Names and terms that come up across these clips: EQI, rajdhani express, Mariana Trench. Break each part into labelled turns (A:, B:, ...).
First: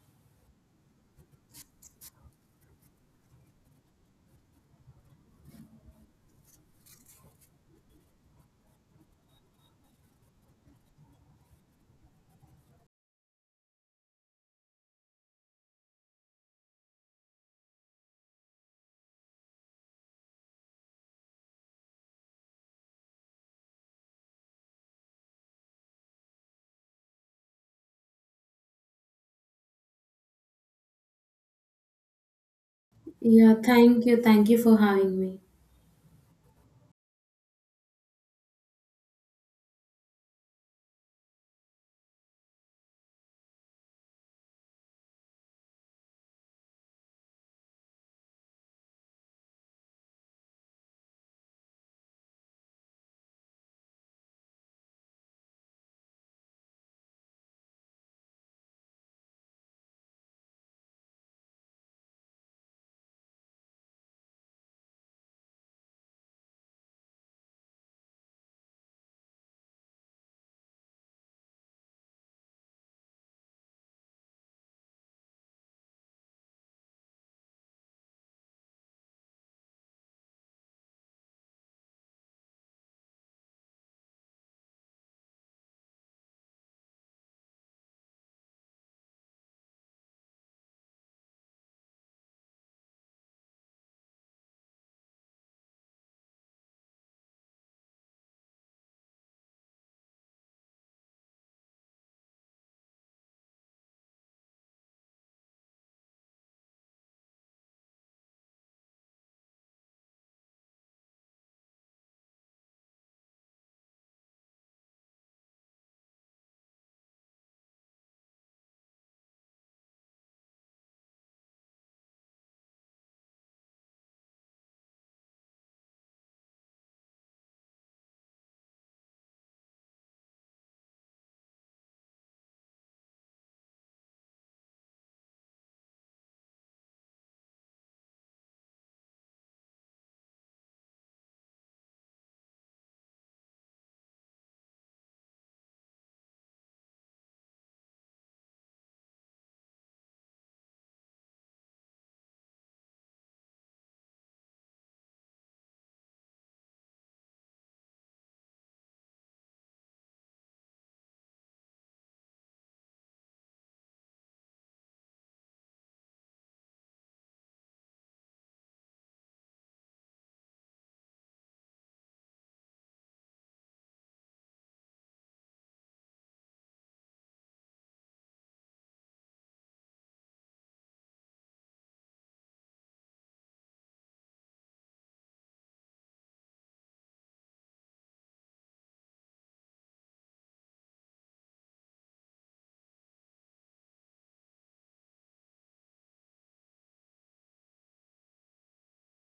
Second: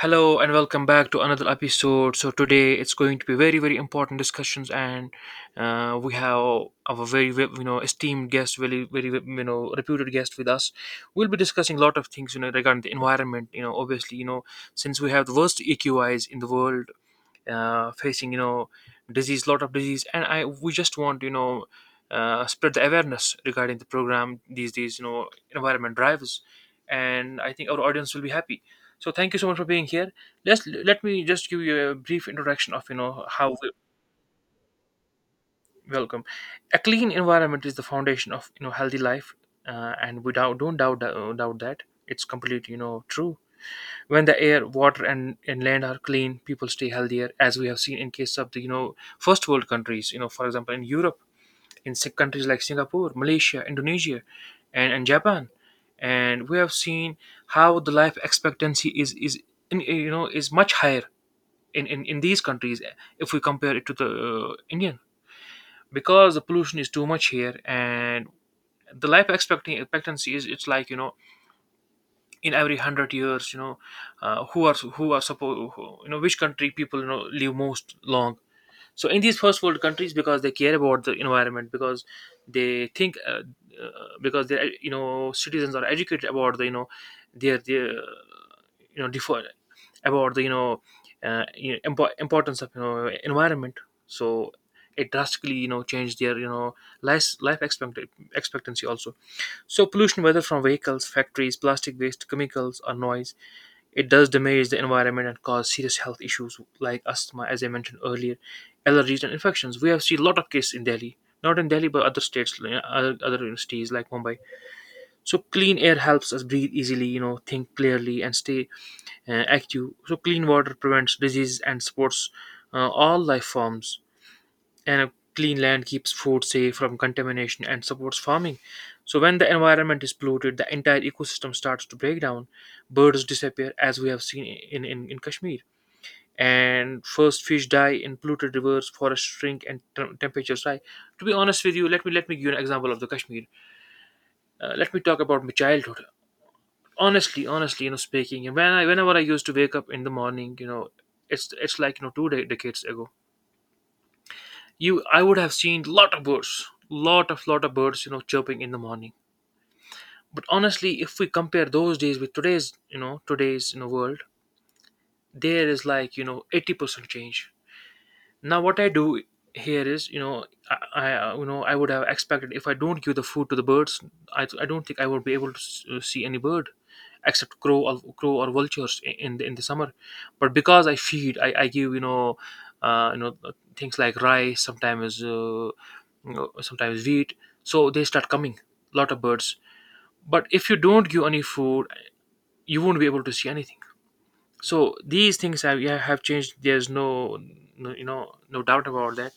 A: Hello and welcome back to another episode. So today it's going to be very very important discussions, and we have our very esteemed guest, very very reputed guest with us. We'll be discussing a lot of things regarding the environment. Obviously, since we have the worst EQIs in the world, facing disease lot of disease, and I we just want, spread the awareness regarding the program, these environment drives. And I think our audience will be happy, so thank you so much for being here. Just let me just give you a brief introduction of how
B: Yeah,
A: we.
B: thank you. Thank you for having me.
A: Welcome. A clean environment is the foundation of healthy life. And we don't doubt that it's completely true. When the air, water, and land are clean, people stay healthier, as we have seen in case of the first world countries, for example, in Europe, in countries like Singapore, Malaysia, Indonesia, and Japan. And we have seen how the life expectancy is, in, you know is much higher in, in these countries, if we compare it to the Indian. Because the pollution is too much here, and the life expecting expectancy is it's like, in every 100 years, who are supposed, which country people live most long. So in these first world countries, because they care about the environment, because they think, uh, because they citizens are educated about the their you know differ about the, importance of environment. So it drastically changed their life expectancy also. So pollution, whether from vehicles, factories, plastic waste, chemicals, or noise, it does damage the environment and cause serious health issues like asthma, as I mentioned earlier, allergies and infections. We have seen a lot of cases in Delhi, not in Delhi but other states, other cities like Mumbai. So clean air helps us breathe easily, think clearly and stay active. So clean water prevents disease and supports all life forms, and a clean land keeps food safe from contamination and supports farming. So when the environment is polluted, the entire ecosystem starts to break down. Birds disappear, as we have seen in Kashmir. And first, fish die in polluted rivers, forests shrink, and temperatures rise. To be honest with you, let me give you an example of the Kashmir. Let me talk about my childhood. Honestly, speaking, whenever I used to wake up in the morning, it's like, two decades ago, you I would have seen lot of birds chirping in the morning. But honestly, if we compare those days with today's world, there is like, 80% change. Now what I do here is, I, I you know I would have expected, if I don't give the food to the birds, I don't think I would be able to see any bird except crow or vultures in the summer. But because I give, things like rice, sometimes, sometimes wheat, so they start coming, lot of birds. But if you don't give any food, you won't be able to see anything. So these things have, yeah, have changed. There's no doubt about that.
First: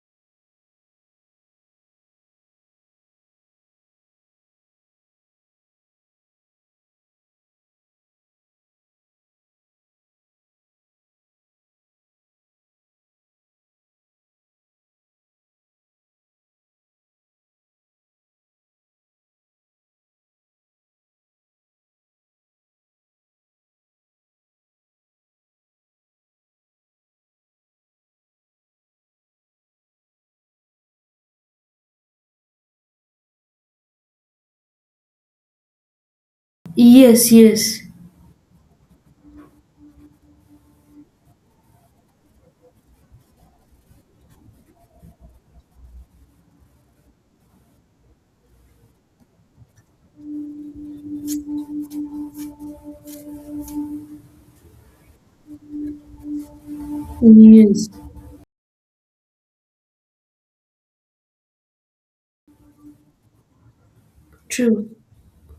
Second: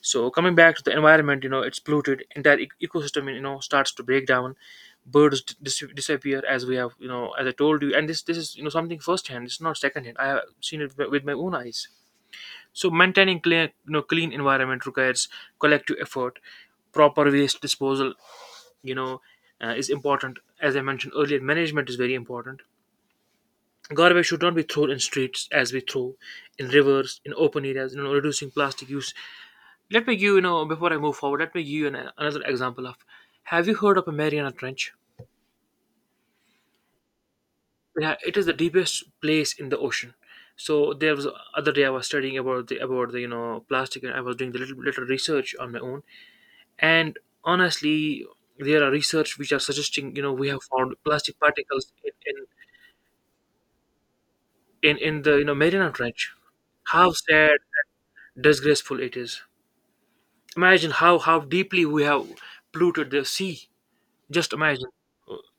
A: So coming back to the environment, it's polluted. Entire ecosystem, starts to break down. Birds disappear, as I told you. And this is, something firsthand. It's not secondhand. I have seen it with my own eyes. So maintaining clean environment requires collective effort. Proper waste disposal, you know, is important. As I mentioned earlier, management is very important. Garbage should not be thrown in streets, as we throw in rivers, in open areas. Reducing plastic use, let me give, before I move forward. Let me give you another example of. Have you heard of a Mariana Trench?
B: Yes, yes,
A: Yeah, it is the deepest place in the ocean. So there was other day I was studying about the plastic, and I was doing the little research on my own. And honestly, there are research which are suggesting, we have found plastic particles in the Mariana Trench. How sad
B: yes.
A: and disgraceful it is. Imagine how deeply we have polluted the sea. Just
B: True,
A: imagine.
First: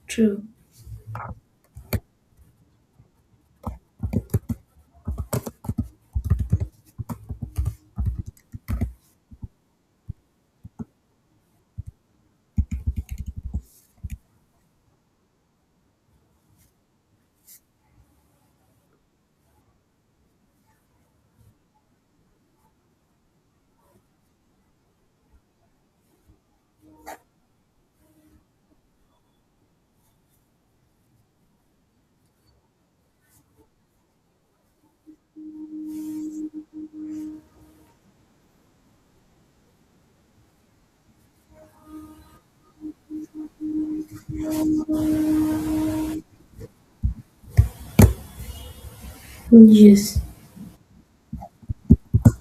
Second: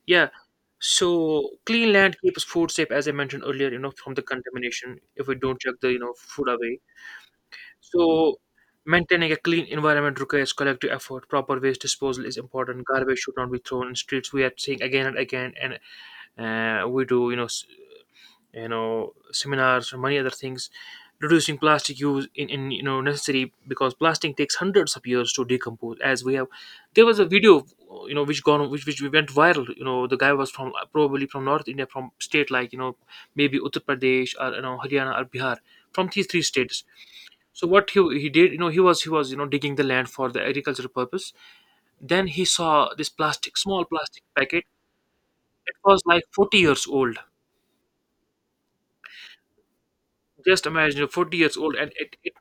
A: Yeah.
B: true.
A: So clean land keeps food safe, as I mentioned earlier, from the contamination, if we don't check the food away. So maintaining a clean environment requires collective effort. Proper waste disposal is important. Garbage should not be thrown in streets. We are seeing again and again, and we do, seminars or many other things. Reducing plastic use in necessary, because plastic takes hundreds of years to decompose, as we have. There was a video which gone which went viral, the guy was from, probably from North India, from state like, maybe Uttar Pradesh, or Haryana, or Bihar, from these three states. So what he did, he was, digging the land for the agricultural purpose. Then he saw this plastic, small plastic packet. It was like 40 years old.
B: Yes,
A: Just imagine, 40 years old. And it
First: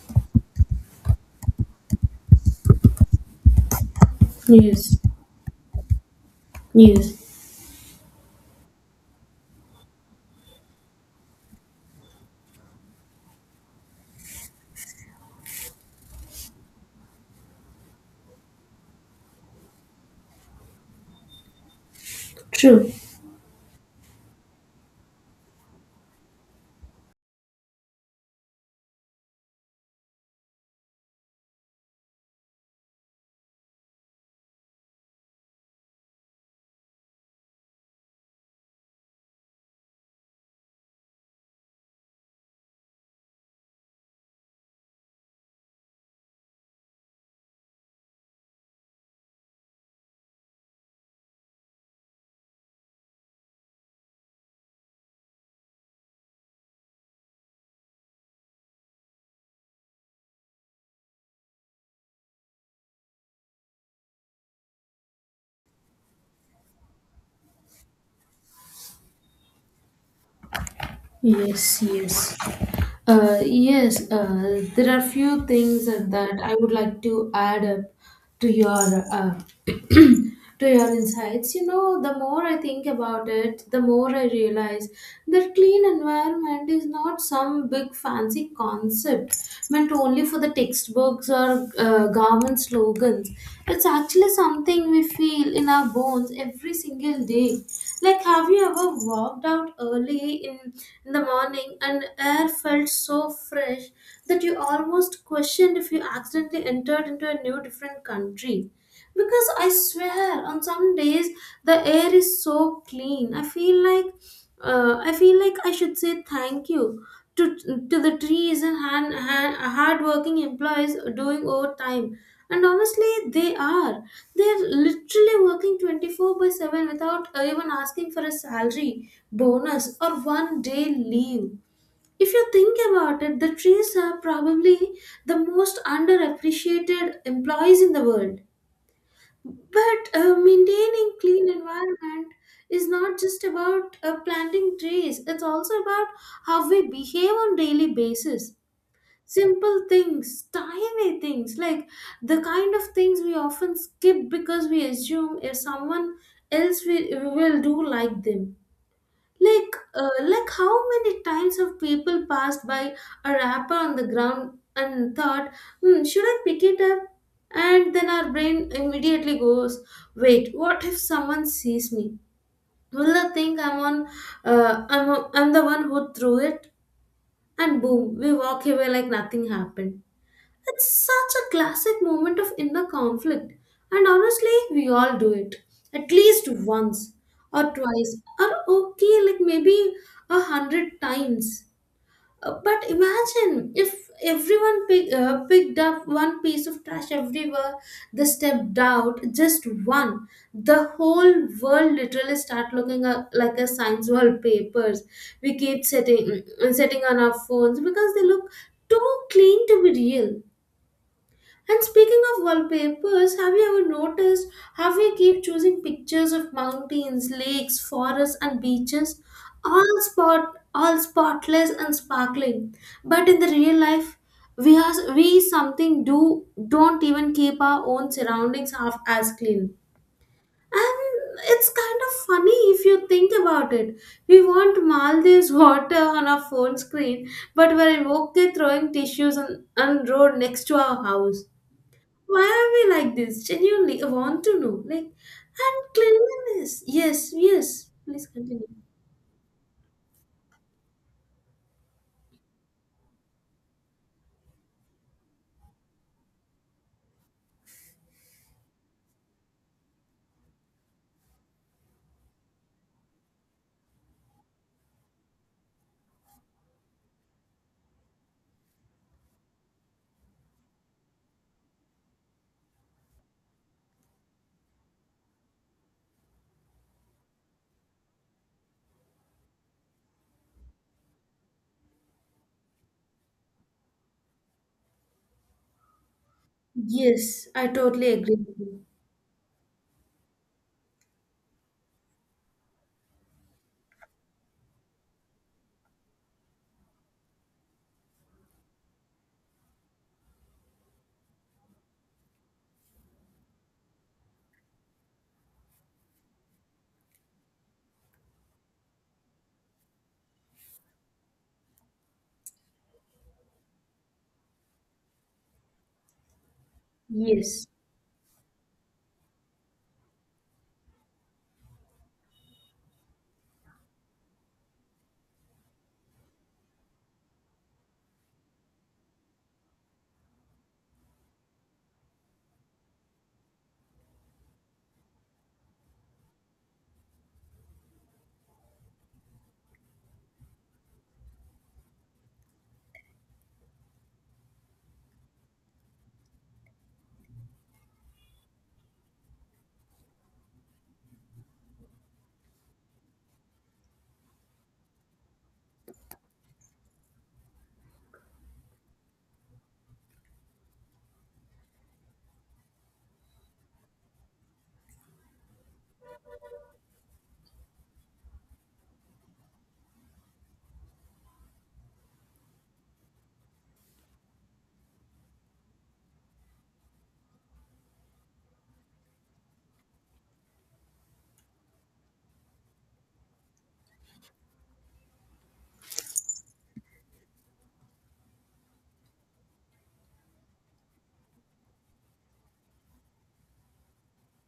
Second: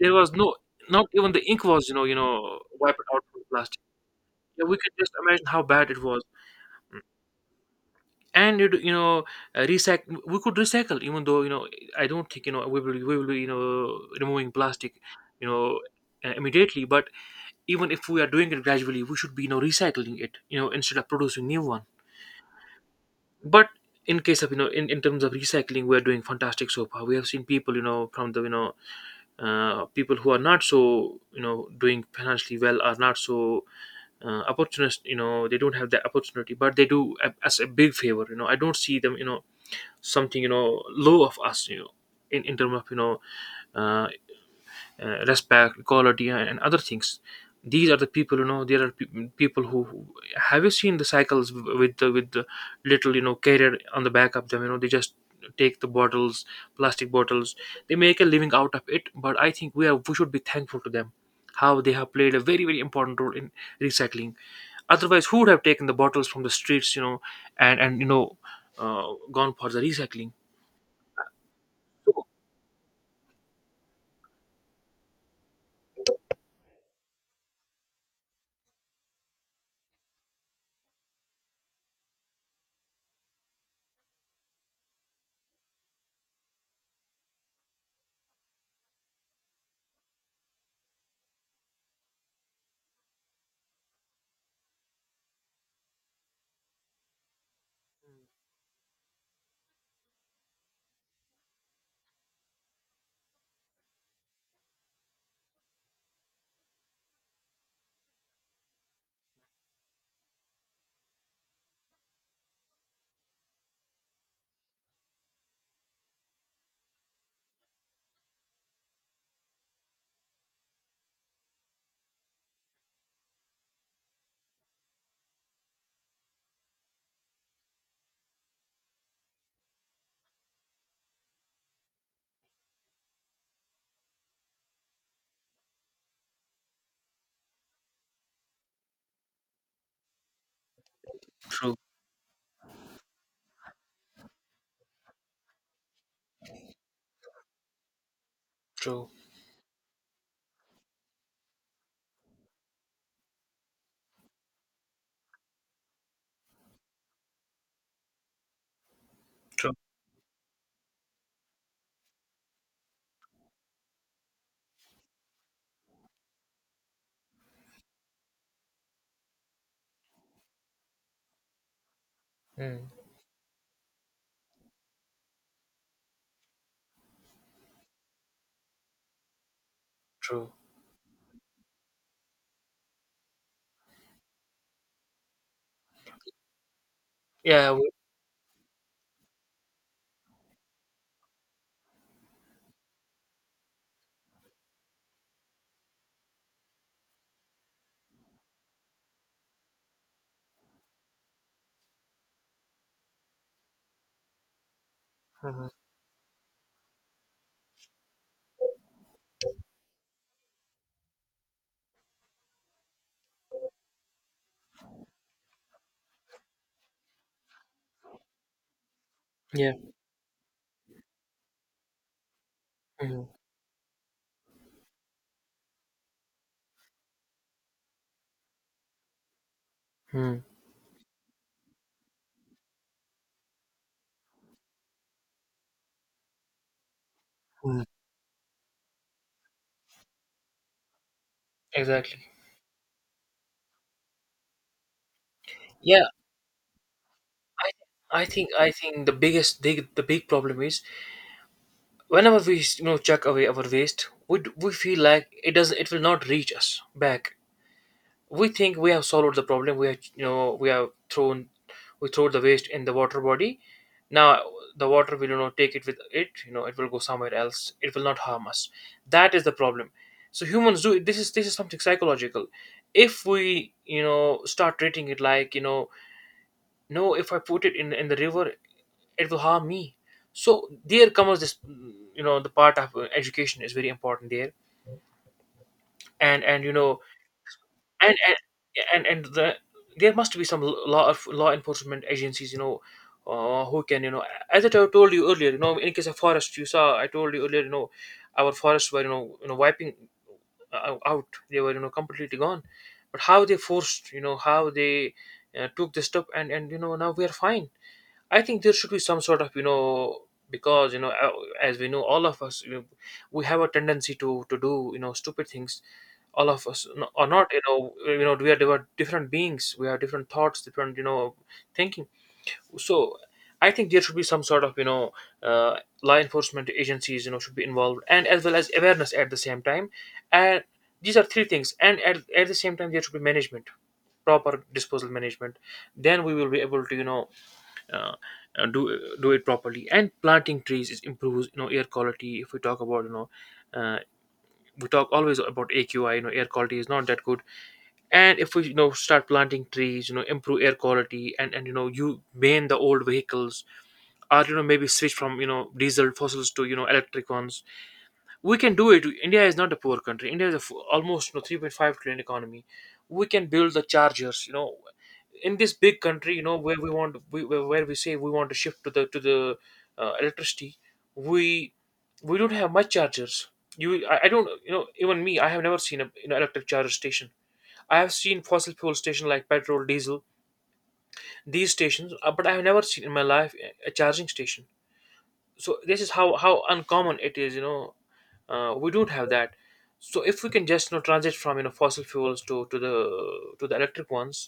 A: there was no, not even the ink was, wiped out from the plastic. Yeah, we could
B: yes,
A: just imagine how bad it was.
B: yes.
A: And recycle. We could recycle, even though, I don't think, be, removing plastic, you know, immediately. But even if we are doing it gradually, we should be, recycling it, instead of producing new one.
B: True.
A: But in case of you know, in terms of recycling, we are doing fantastic so far. We have seen people, from the people who are not so doing financially well, are not so opportunist, they don't have the opportunity, but they do us a big favor. I don't see them, something, low of us, in terms of, uh, respect, equality, and other things. These are the people, you know. There are people who, have you seen the cycles, with the little, carrier on the back of them. They just take the bottles, plastic bottles. They make a living out of it. But I think we should be thankful to them, how they have played a very very important role in recycling. Otherwise, who would have taken the bottles from the streets, and uh, gone for the recycling?
B: Yes,
A: True,
B: yes. Yes, there are few things that I would like to add up to your to your insights. You know, the more I think about it, the more I realize that clean environment is not some big fancy concept meant only for the textbooks or government slogans. It's actually something we feel in our bones every single day. Like, have you ever walked out early in the morning and air felt so fresh that you almost questioned if you accidentally entered into a new different country? Because I swear on some days the air is so clean I feel like I should say thank you to to the trees and hand, hand hard working employees doing overtime. And honestly they are they're literally working 24/7 without even asking for a salary bonus or 1 day leave. If you think about it, the trees are probably the most underappreciated employees in the world. But maintaining clean
A: true,
B: environment is not just about planting trees. It's also about how we behave on daily basis.
A: true,
B: Simple things, tiny things, like the kind of things we often skip because we assume if someone else will do like them.
A: true,
B: Like how many times have people passed by a wrapper on the ground and thought, hmm, should I pick it up? And then our brain immediately goes, wait, what if someone sees me?
A: mm,
B: Will they think I'm the one who threw it? And boom, we walk away like nothing happened.
A: true.
B: It's such a classic moment of inner conflict, and honestly, we all do it at least once or
A: Yeah.
B: twice, or okay, like maybe 100 times. But imagine if everyone picked up one piece of trash everywhere they stepped out, just one. The whole world literally start looking at, like a science wallpapers. We
A: we-
B: keep setting on our phones because they look too clean to be real. And speaking of wallpapers, have you ever noticed how we keep choosing pictures of mountains, lakes, forests, and beaches,
A: Yeah.
B: all spotless and sparkling.
A: Hmm.
B: But in the real life, we are we something do don't even keep our own surroundings half as clean.
A: Hmm.
B: And it's kind of funny if you think about it. We want Maldives water on our phone screen, but
A: Mm.
B: we're in okay throwing tissues on road next to our house.
A: Exactly.
B: Why are we like this? Genuinely, I want to know. Like, and
A: Yeah,
B: cleanliness. Yes, yes.
A: I
B: Please
A: think
B: continue.
A: the big problem is, whenever we chuck away our waste, we feel like it will not reach us back. We think we have solved the problem. We have you know we have thrown we throw the waste in the water body. Now, the water will, take it with it. It will go somewhere else. It will not harm us. That is the problem. So humans do this. Is this is something psychological. If we start treating it like no, if I put it in the river, it will harm me. So there comes this the part of education is very important there. and and you know
B: Yes, I totally
A: and and
B: agree with you.
A: the there must be some law enforcement agencies, who can, as I told you earlier, in case of forest, you saw I told you earlier, our forests were wiping out. They were completely gone, but how they forced, how they took this step, and now we are fine. I think there should be some sort of, because as we know, all of us, we have a tendency to do, stupid things. All of us, or not,
B: Yes,
A: we are different beings, we have different thoughts, different, thinking. So I think there should be some sort of, uh, law enforcement agencies, should be involved, and as well as awareness at the same time. And these are three things, and at the same time there should be management, proper disposal management. Then we will be able to, do it properly. And planting trees is improves, air quality. If we talk about, uh, we talk always about AQI, air quality is not that good. And if we, start planting trees, improve air quality. And and you know you ban the old vehicles, or, maybe switch from, diesel fossils to, electric ones. We can do it. India is not a poor country. India is a almost, 3.5 trillion economy. We can build the chargers, in this big country, where we want where we say we want to shift to the electricity. we we don't have much chargers. You I don't, even me, I have never seen a, electric charger station. I have seen fossil fuel station, like petrol, diesel, these stations, but I have never seen in my life a charging station. So this is how uncommon it is, we don't have that. So if we can just, transit from, fossil fuels to the electric ones.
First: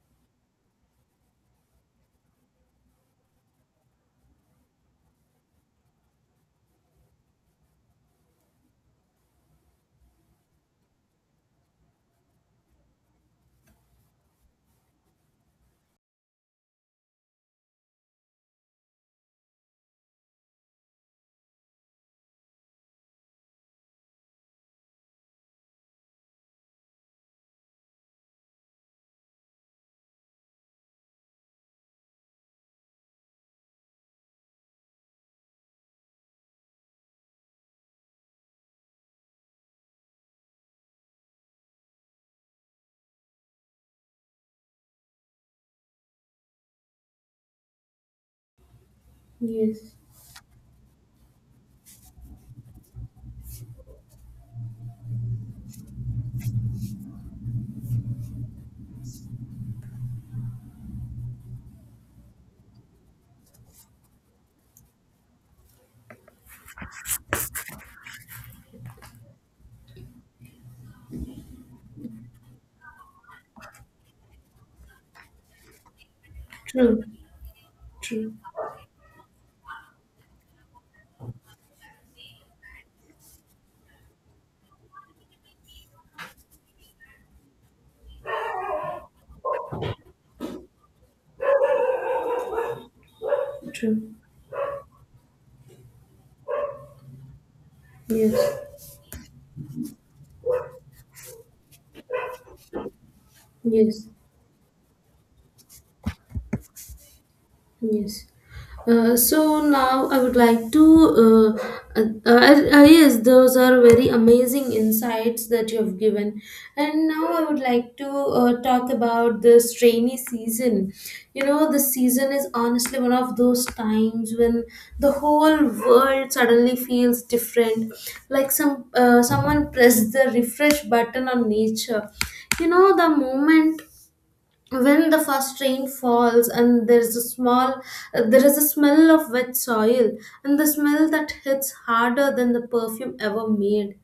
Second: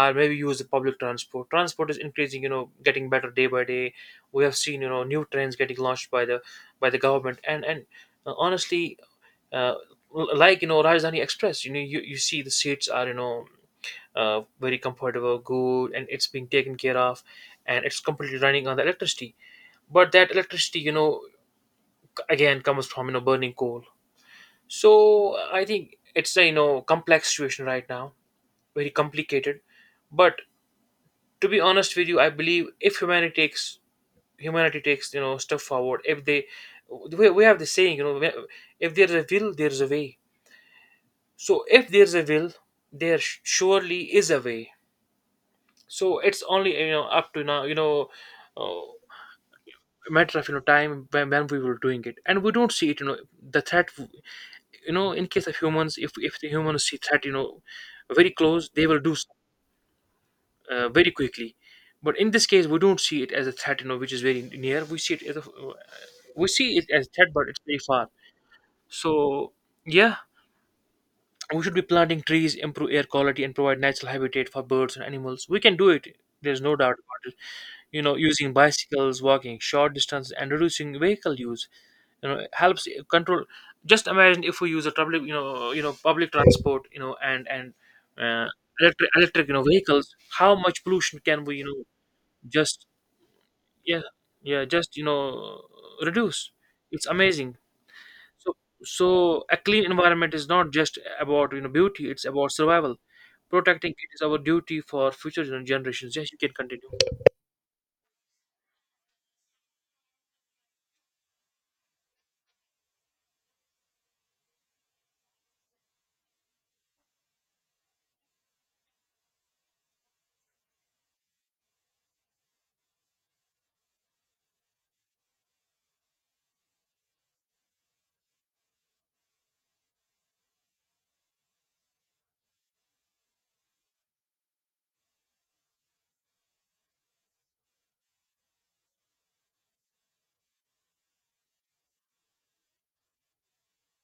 A: Or maybe use the public transport is increasing, getting better day by day. We have seen, new trains getting launched by the government. And Honestly, uh, like, Rajdhani Express, you see the seats are, very comfortable, good, and it's being taken care of. And it's completely running on the electricity. But that electricity, again comes from, burning coal. So I think it's a, complex situation right now. Very complicated. But to be honest with you, I believe if humanity takes, step forward. If they, we have the saying, if there's a will there's a way. So if there's a will, there surely is a way. So it's only, up to now, uh,
B: yes.
A: matter of, time when we were doing it and we don't see it, the threat. You know, in case of humans, if the humans see threat, very close, they will do very quickly. But in this case we don't see it as a threat, which is very near. We see it as a, we see it as a threat, but it's very far. So yeah, we should be planting trees, improve air quality, and provide natural habitat for birds and animals. We can do it, there's no doubt
B: True,
A: about it. You know,
B: true,
A: using bicycles, walking short distances, and reducing vehicle use, it helps control. Just imagine if we use a public, public transport, you know and uh, electric, vehicles, how much pollution can we, just, yeah,
B: true.
A: yeah, just, reduce. It's amazing.
B: Yes,
A: So so a clean environment is not just about, beauty, it's about survival. Protecting
B: yes.
A: it is our duty for future generations. Yes, you can continue.
B: Yes. So now I would like to. Yes, those are very amazing insights that you have given. And now I would like to talk about this rainy season. You know, the season is honestly one of those times when the whole world suddenly feels different. Like someone pressed the refresh button on nature. You know, the moment when the first rain falls and there's a small there is a smell of wet soil, and the smell that hits harder than the perfume ever made.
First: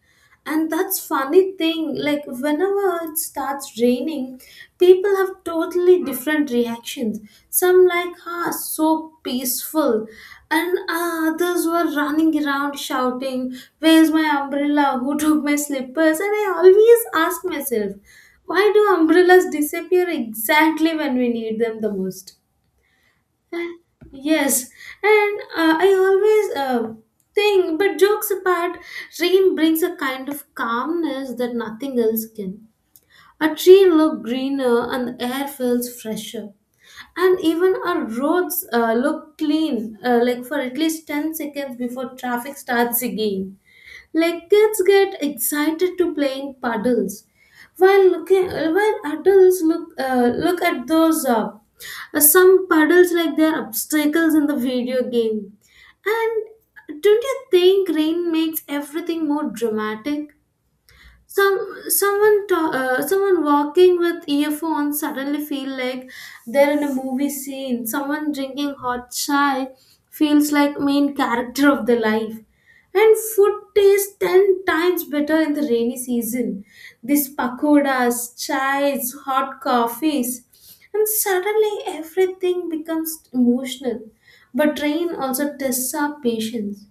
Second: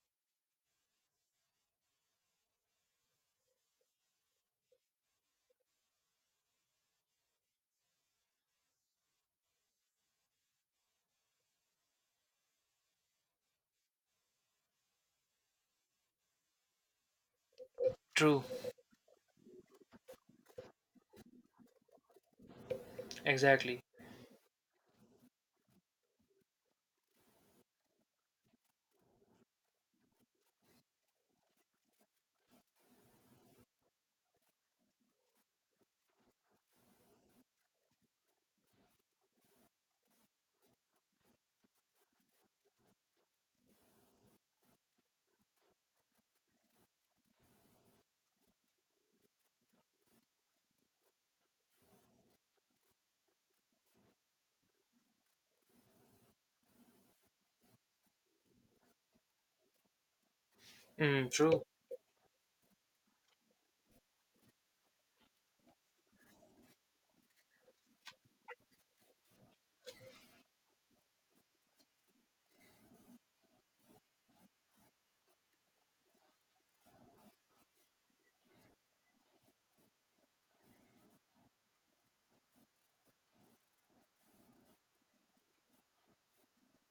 B: And that's funny thing, like whenever it starts raining, people have totally different reactions. Some like, ah, so peaceful. And ah, others were running around shouting, where's my umbrella? Who took my slippers? And I always ask myself,
A: True.
B: why do umbrellas disappear exactly when we need them the most?
A: Exactly.
B: Yes, and I always think, but jokes apart, rain brings a kind of calmness that nothing else can. A tree look greener and the air feels fresher. And even our roads look clean, like for at least 10 seconds before traffic starts again. Like kids get excited to playing puddles, while looking while adults look at those some puddles like they're obstacles in the video game. And don't you think rain makes everything more dramatic?
A: Mm,
B: some
A: true.
B: Someone walking with earphones suddenly feel like they're in a movie scene. Someone drinking hot chai feels like main character of the life. And food tastes 10 times better in the rainy season. These pakodas, chais, hot coffees, and suddenly everything becomes emotional. But rain also tests our patience.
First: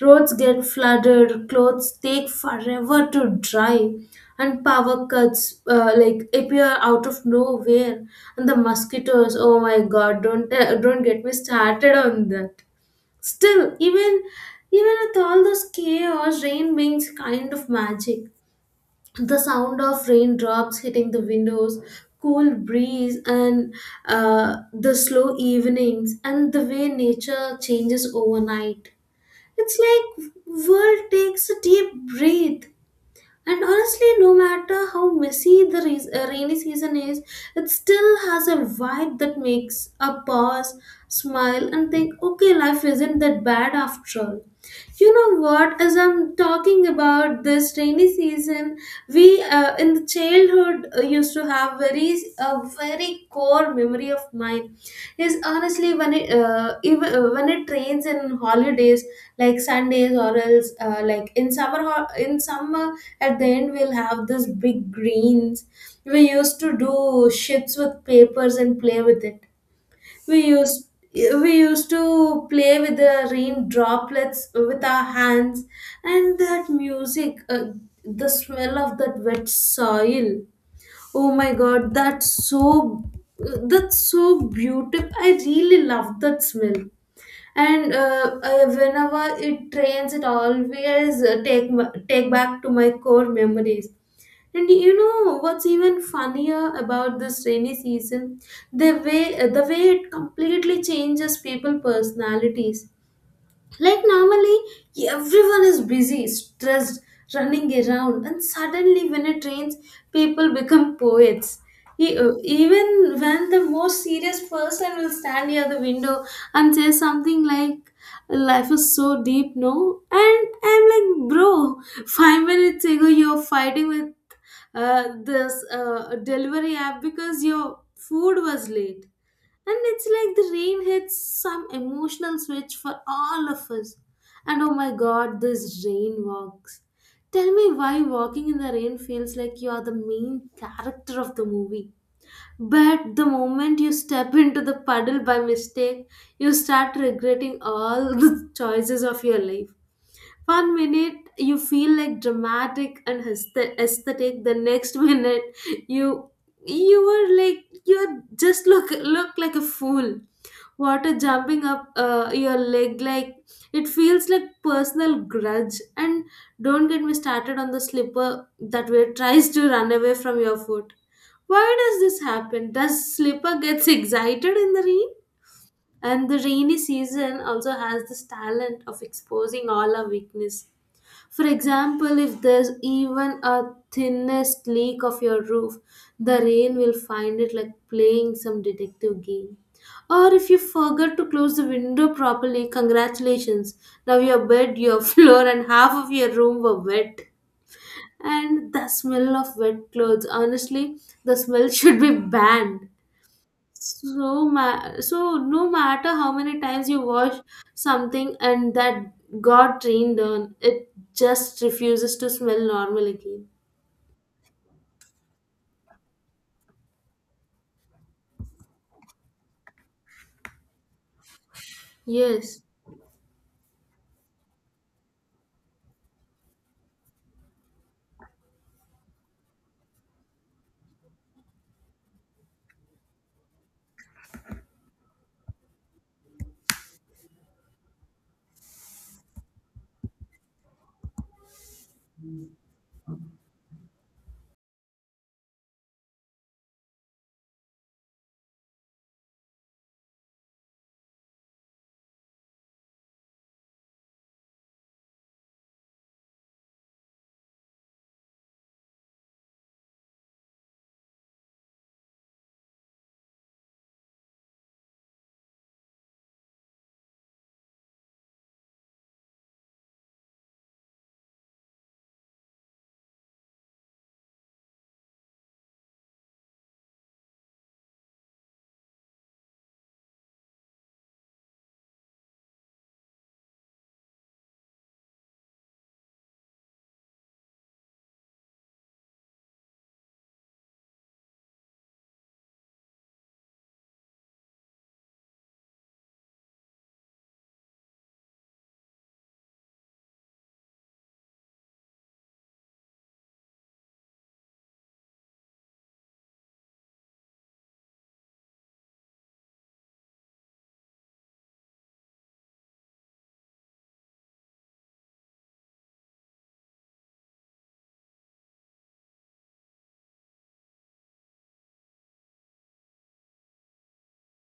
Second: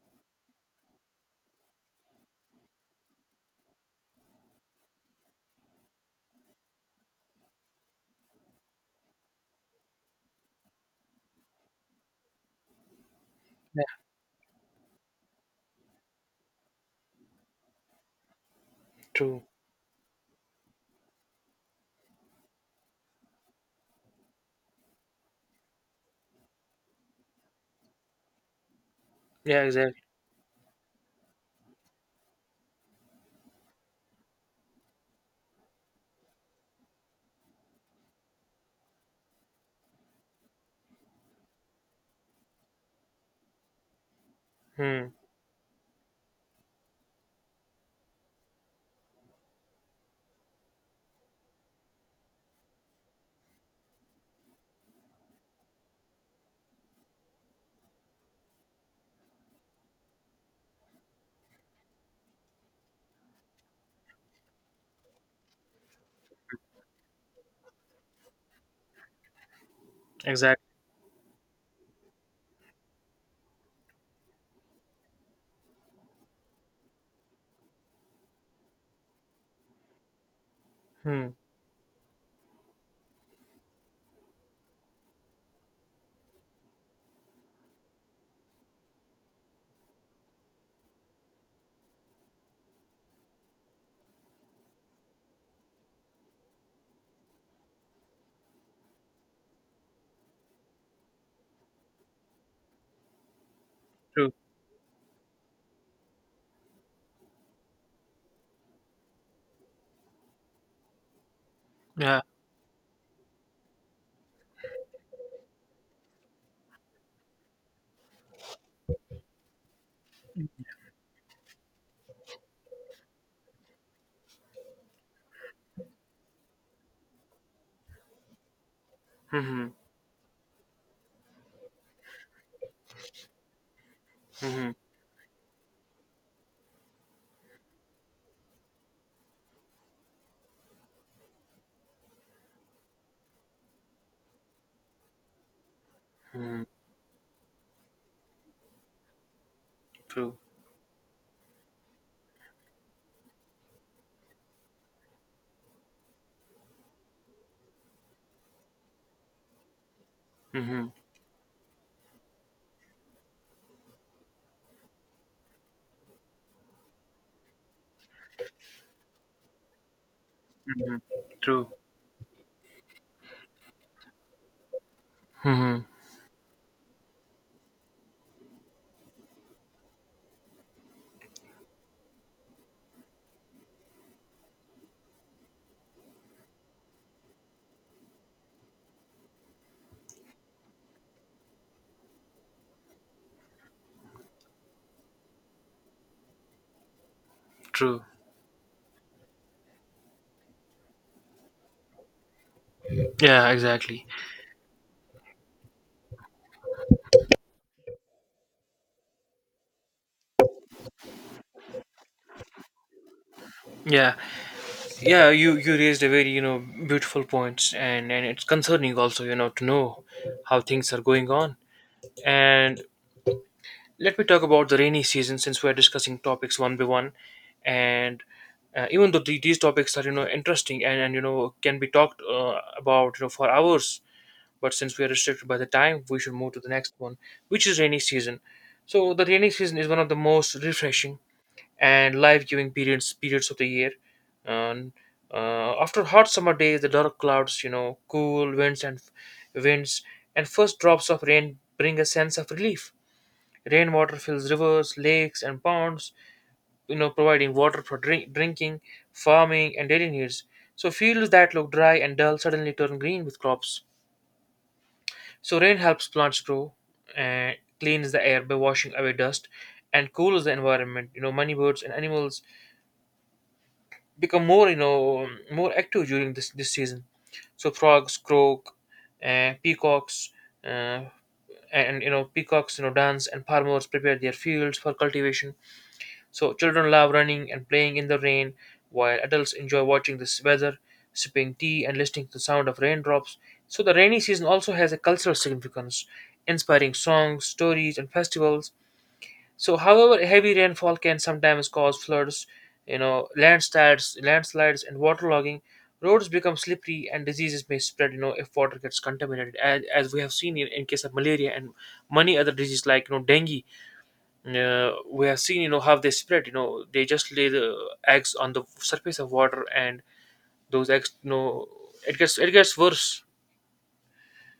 B: Roads get flooded, clothes take forever to dry, and power cuts like appear out of nowhere. And the mosquitoes, oh my god, don't get me started on that. Still,
A: Yeah.
B: even even with all this chaos, rain brings kind of magic. The
A: True.
B: sound of raindrops hitting the windows, cool breeze, and the slow evenings, and the way nature changes overnight.
A: Yeah,
B: It's
A: exactly.
B: like world takes a deep breath. And honestly, no matter how messy the rainy season is, it still has a vibe that makes a pause, smile, and think, okay, life isn't that bad after all.
A: Hmm,
B: You know what, as I'm talking about this rainy season, we in the childhood used to have very a very core memory of mine is honestly when it even when it rains in holidays like Sundays or else, like in summer in summer. At the end we'll have this big greens. We used to do shits with papers and play with it. We
A: exactly.
B: used we used to play with the rain droplets with our hands. And that music the smell of that wet soil,
A: Hmm,
B: oh my god, that's so beautiful. I really love that smell. And whenever it rains it always take take back to my core memories. And you know what's even funnier about this rainy season? The way it completely changes people personalities. Like
A: true.
B: normally everyone is busy, stressed, running around, and suddenly when it rains, people become poets.
A: Yeah.
B: Even when the most serious person will stand near the window and say something like, "Life is so deep, no?" And I'm like, "Bro, 5 minutes ago you're fighting with this delivery app because your food was late."
A: Mhm,
B: And it's like the rain hits some emotional switch for all of us. And oh
A: mhm,
B: my god, this rain walks. Tell me why walking in the rain feels like you are the main character of the movie. But the moment you step into the puddle by mistake, you
A: mhm.
B: start regretting all the choices of your life.
A: True.
B: One minute you feel like dramatic and aesthetic, the next minute you you were like you just look like a fool.
A: Mhm.
B: Water jumping up your leg, like it feels like personal grudge. And don't get me started on the slipper that way tries to run away from your foot. Why
A: True.
B: does this happen? Does slipper gets excited in the rain?
A: Mhm.
B: And the rainy season also has this talent of exposing all our weakness. For example, if there's even a thinnest leak of your roof, the rain will find it like playing some detective game. Or if you forgot to close the window properly, congratulations. Now your bed, your floor, and half of your room were wet.
A: True.
B: And the smell of wet clothes, honestly, the smell should be banned.
A: Yeah, exactly.
B: So, so no matter how many times you watch something and that got trained on, it just refuses to smell normal again.
A: Yeah, yeah. You raised a very, beautiful points, and it's concerning also, to know how things are going on.
B: Yes.
A: And let me talk about the rainy season since we're discussing topics one by one. And even though these topics are, interesting, and, can be talked about, for hours, but since we are restricted by the time, we should move to the next one, which is rainy season. So the rainy season is one of the most refreshing and life-giving periods of the year. And after hot summer days, the dark clouds, you know, cool winds, and winds first drops of rain bring a sense of relief. Rainwater fills rivers, lakes, and ponds, you know, providing water for drinking, farming, and daily needs. So fields that look dry and dull suddenly turn green with crops. So rain helps plants grow, and cleans the air by washing away dust, and cools the environment. You know, many birds and animals become more, you know, more active during this season. So frogs croak, uh, peacocks, uh, and, you know, peacocks, you know, dance, and farmers prepare their fields for cultivation. So children love running and playing in the rain, while adults enjoy watching the weather, sipping tea, and listening to the sound of raindrops. So the rainy season also has a cultural significance, inspiring songs, stories, and festivals. So, however, heavy rainfall can sometimes cause floods, you know, landslides, and waterlogging. Roads become slippery, and diseases may spread, you know, if water gets contaminated, as, we have seen in case of malaria and many other diseases like, you know, dengue. We have seen, you know, how they spread. You know, they just lay the eggs on the surface of water, and those eggs, you know, it gets worse.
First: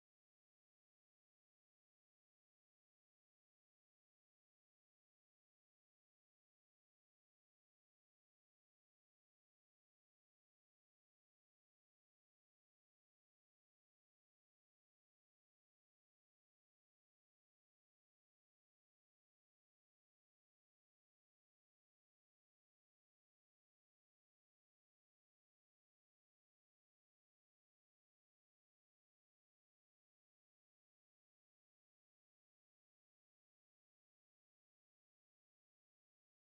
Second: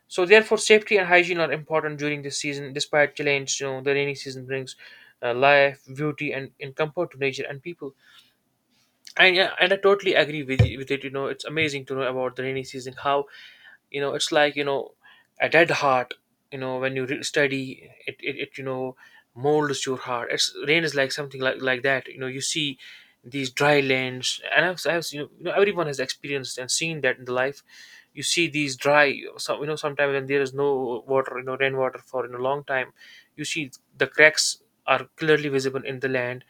A: So therefore safety and hygiene are important during this season. Despite challenge, you know, the rainy season brings life, beauty, and comfort to nature and people. And yeah, and I totally agree with it. You know, it's amazing to know about the rainy season. How, you know, it's like, you know, a dead heart, you know, when you study it, it you know, molds your heart. It's rain is like something like that, you know. You see these dry lands, and I've seen, you know, everyone has experienced and seen that in the life. You see these dry some, you know, sometimes when there is no water, you know, rainwater for in a long time, you see the cracks are clearly visible in the land,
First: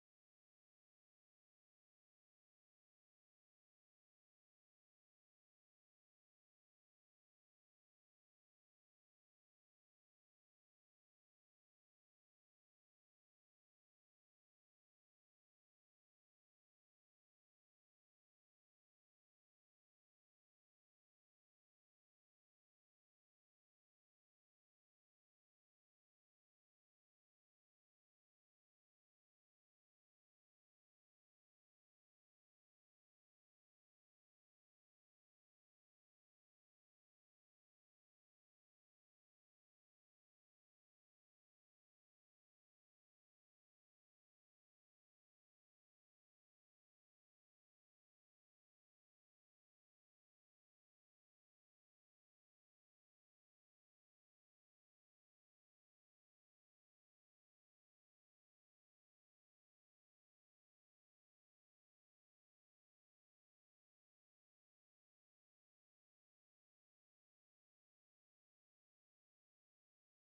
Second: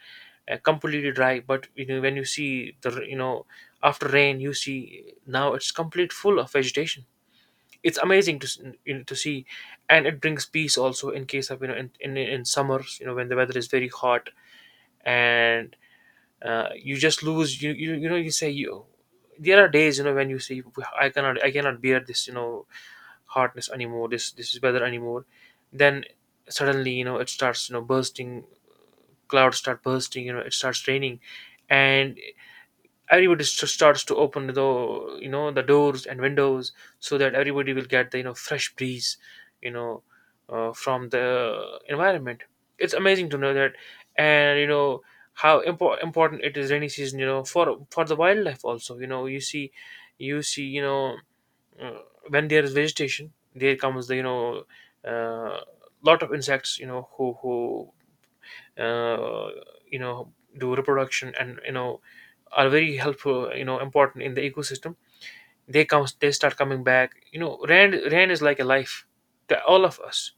A: completely dry. But, you know, when you see the you know, after rain, you see now it's complete full of vegetation. It's amazing to you know, to see. And it brings peace also, in case of, you know, in, in summers, you know, when the weather is very hot, and you just lose, you know, you say you, there are days, you know, when you say, "Well, I cannot bear this, you know, hotness anymore, this is weather anymore." Then suddenly, you know, it starts, you know, bursting. Clouds start bursting, you know, it starts raining, and everybody starts to open the, you know, the doors and windows, so that everybody will get the, you know, fresh breeze, you know, from the environment. It's amazing to know that. And, you know, how important it is, rainy season, you know, for the wildlife also, you know. You see you know, uh, when there is vegetation, there comes the, you know, uh, lot of insects, you know, who uh, you know, do reproduction, and, you know, are very helpful, you know, important in the ecosystem. They come, they start coming back, you know. Rain is like a life to all of us.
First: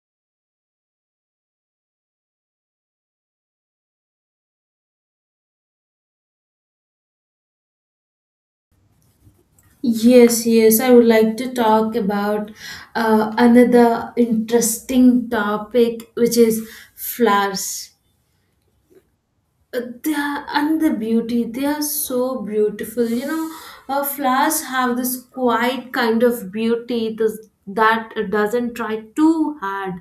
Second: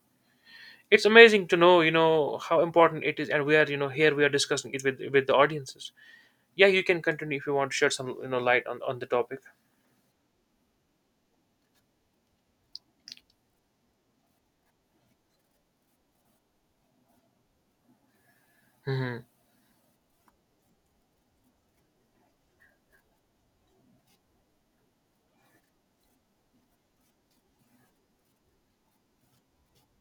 A: It's amazing to know, you know, how important it is, and we are, you know, here we are discussing it with the audiences. Yeah, you can continue if you want to shed some, you know, light on the topic.
B: Yes, yes, I would like to talk about another interesting topic, which is flowers.
A: Hmm,
B: They are, and the beauty they are so beautiful, you know. Flowers have this quiet kind of beauty, this that doesn't try too hard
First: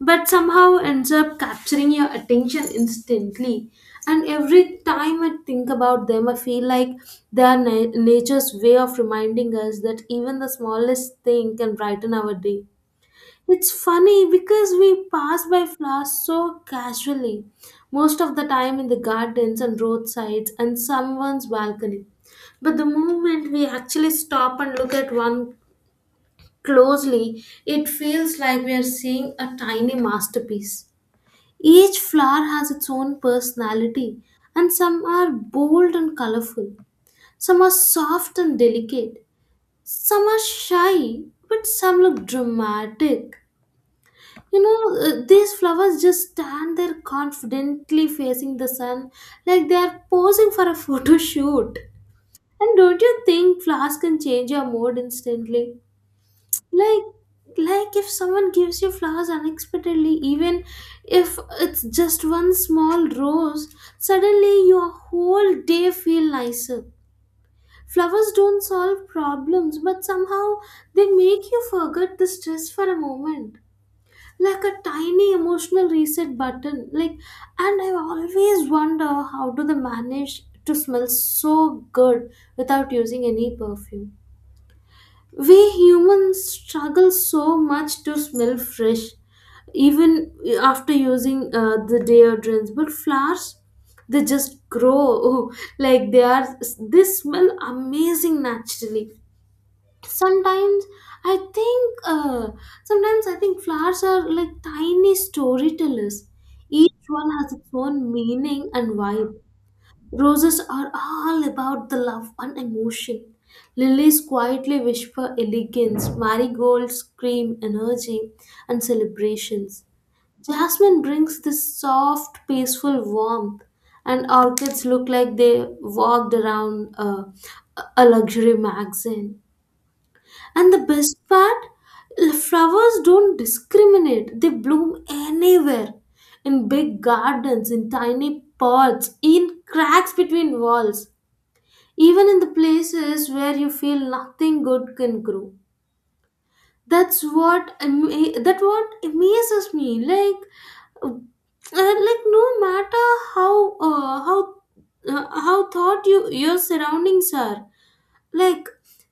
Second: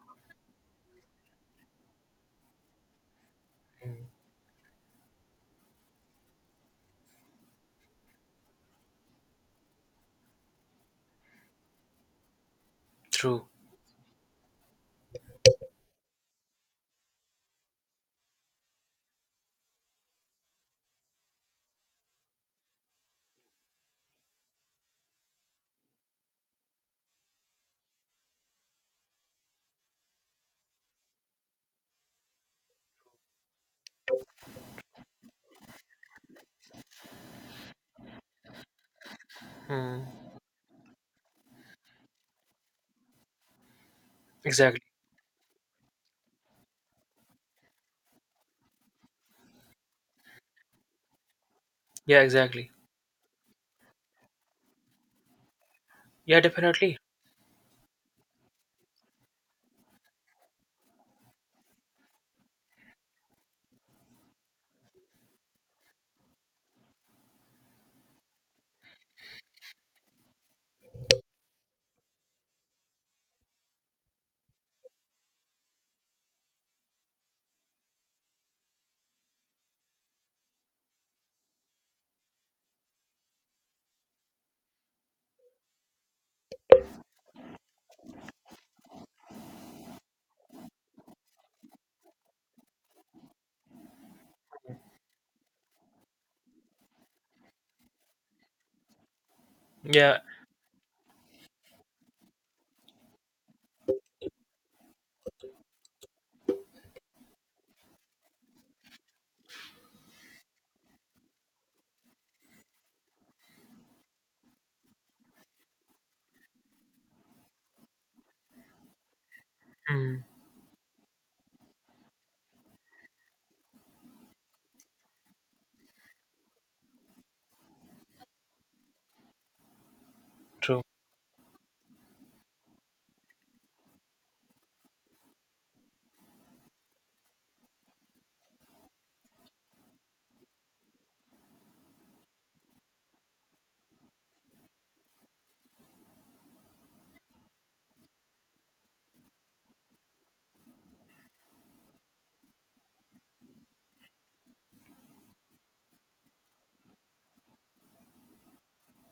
B: but somehow ends up capturing your attention instantly. And every time I think about them I feel like they are nature's way of reminding us that even the smallest thing can brighten our day.
A: true.
B: It's funny because we pass by flowers so casually, most of the time in the gardens and roadsides and someone's balcony. But the moment we actually stop and look at one closely, it feels like we are seeing a tiny masterpiece. Each flower has its own personality, and some are bold and colorful, some are soft and delicate,
A: Hmm,
B: some are shy, but some look dramatic. You
A: exactly.
B: know, these flowers just stand there confidently facing the sun like they are posing for a photo shoot.
A: Yeah, exactly.
B: And don't you think flowers can change your mood instantly?
A: Yeah, definitely.
B: Like, like if someone gives you flowers unexpectedly, even if it's just one small rose, suddenly your whole day feel nicer. Flowers don't solve problems, but somehow they make you forget the stress for a moment, like a tiny emotional reset button. Like, and I always wonder how do they manage to smell so good without using any perfume. We humans struggle so much to smell fresh even after using the deodorants, but flowers, they just grow like they are they smell amazing naturally.
A: Yeah.
B: Sometimes I think flowers are like tiny storytellers. Each one has its own meaning and vibe. Roses are all about the love and emotion. Lilies quietly whisper elegance. Marigolds scream energy and celebrations.
A: Hmm,
B: Jasmine brings this soft peaceful warmth, and orchids look like they walked around a luxury magazine. And the
A: true.
B: best part, flowers don't discriminate. They bloom anywhere. In big gardens, in tiny pots, in cracks between walls, even in the places where you feel nothing good can grow. That's what ama- that what amazes me. Like no matter how uh, how how thought you your surroundings are, like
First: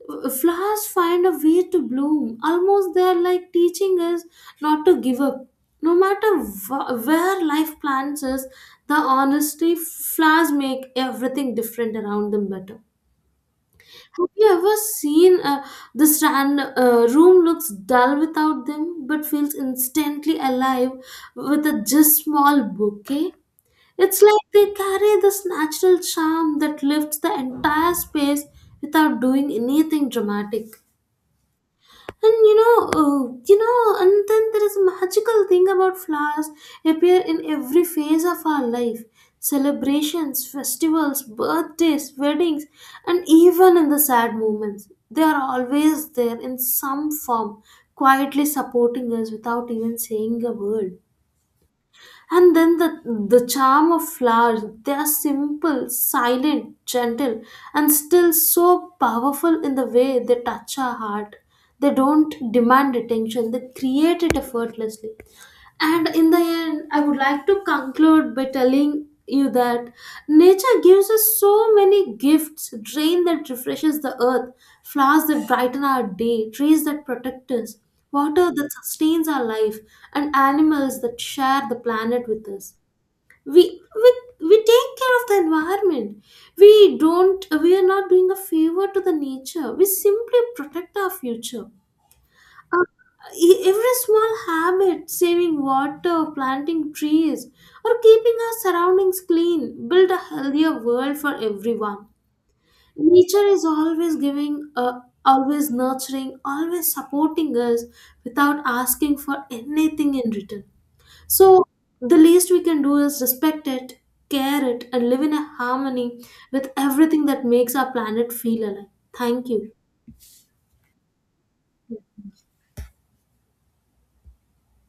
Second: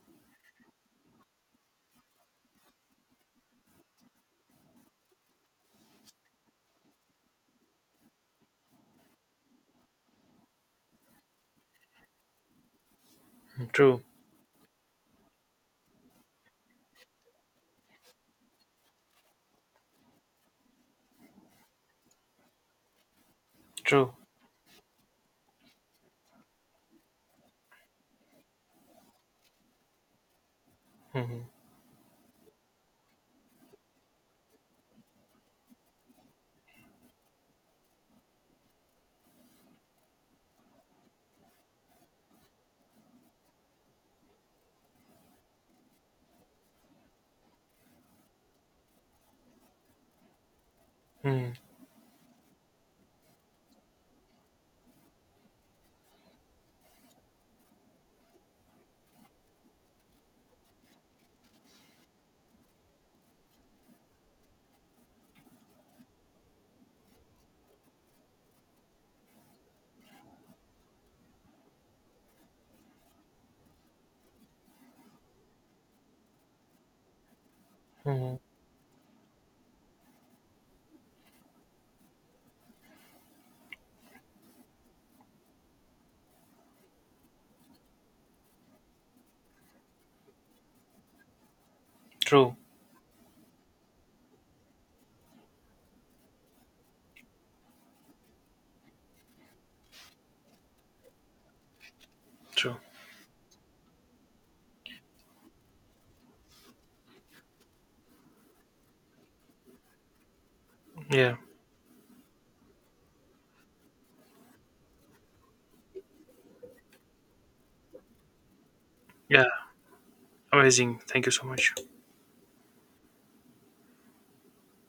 B: flowers find a way to bloom, almost they are like teaching us not to give up no matter wh- where life plants us. The honesty flowers make everything different around them better.
A: Hmm, true.
B: Have you ever seen the strand room looks dull without them but feels instantly alive with a just small bouquet.
A: True.
B: It's like they carry this natural charm that lifts the entire space without doing anything dramatic.
A: Hmm.
B: And you know, and then there is a magical thing about flowers appear in every phase of our life. Celebrations, festivals, birthdays, weddings, and even in the sad moments. They are always there in some form, quietly supporting us without even saying a word.
A: Hmm.
B: And then the charm of flowers, they are simple, silent, gentle, and still so powerful in the way they touch our heart. They don't demand attention, they create it effortlessly. And in the end, I would like to conclude by telling you that nature gives us so many gifts: rain that refreshes the earth, flowers that brighten our day, trees that protect us,
A: Hmm,
B: water that sustains our life, and animals that share the planet with us. We take care of the environment. We don't, we are not doing a favor to the nature. We simply protect our future.
A: true.
B: Uh, Every small habit, saving water, planting trees, or keeping our surroundings clean, build a healthier world for everyone.
A: True.
B: Nature is always giving, always nurturing, always supporting us without asking for anything in return.
A: Yeah.
B: So, the least we can do is respect it, care it, and live in a harmony with everything that makes our planet feel alive.
A: Yeah.
B: Thank you.
A: Amazing. Thank you so much.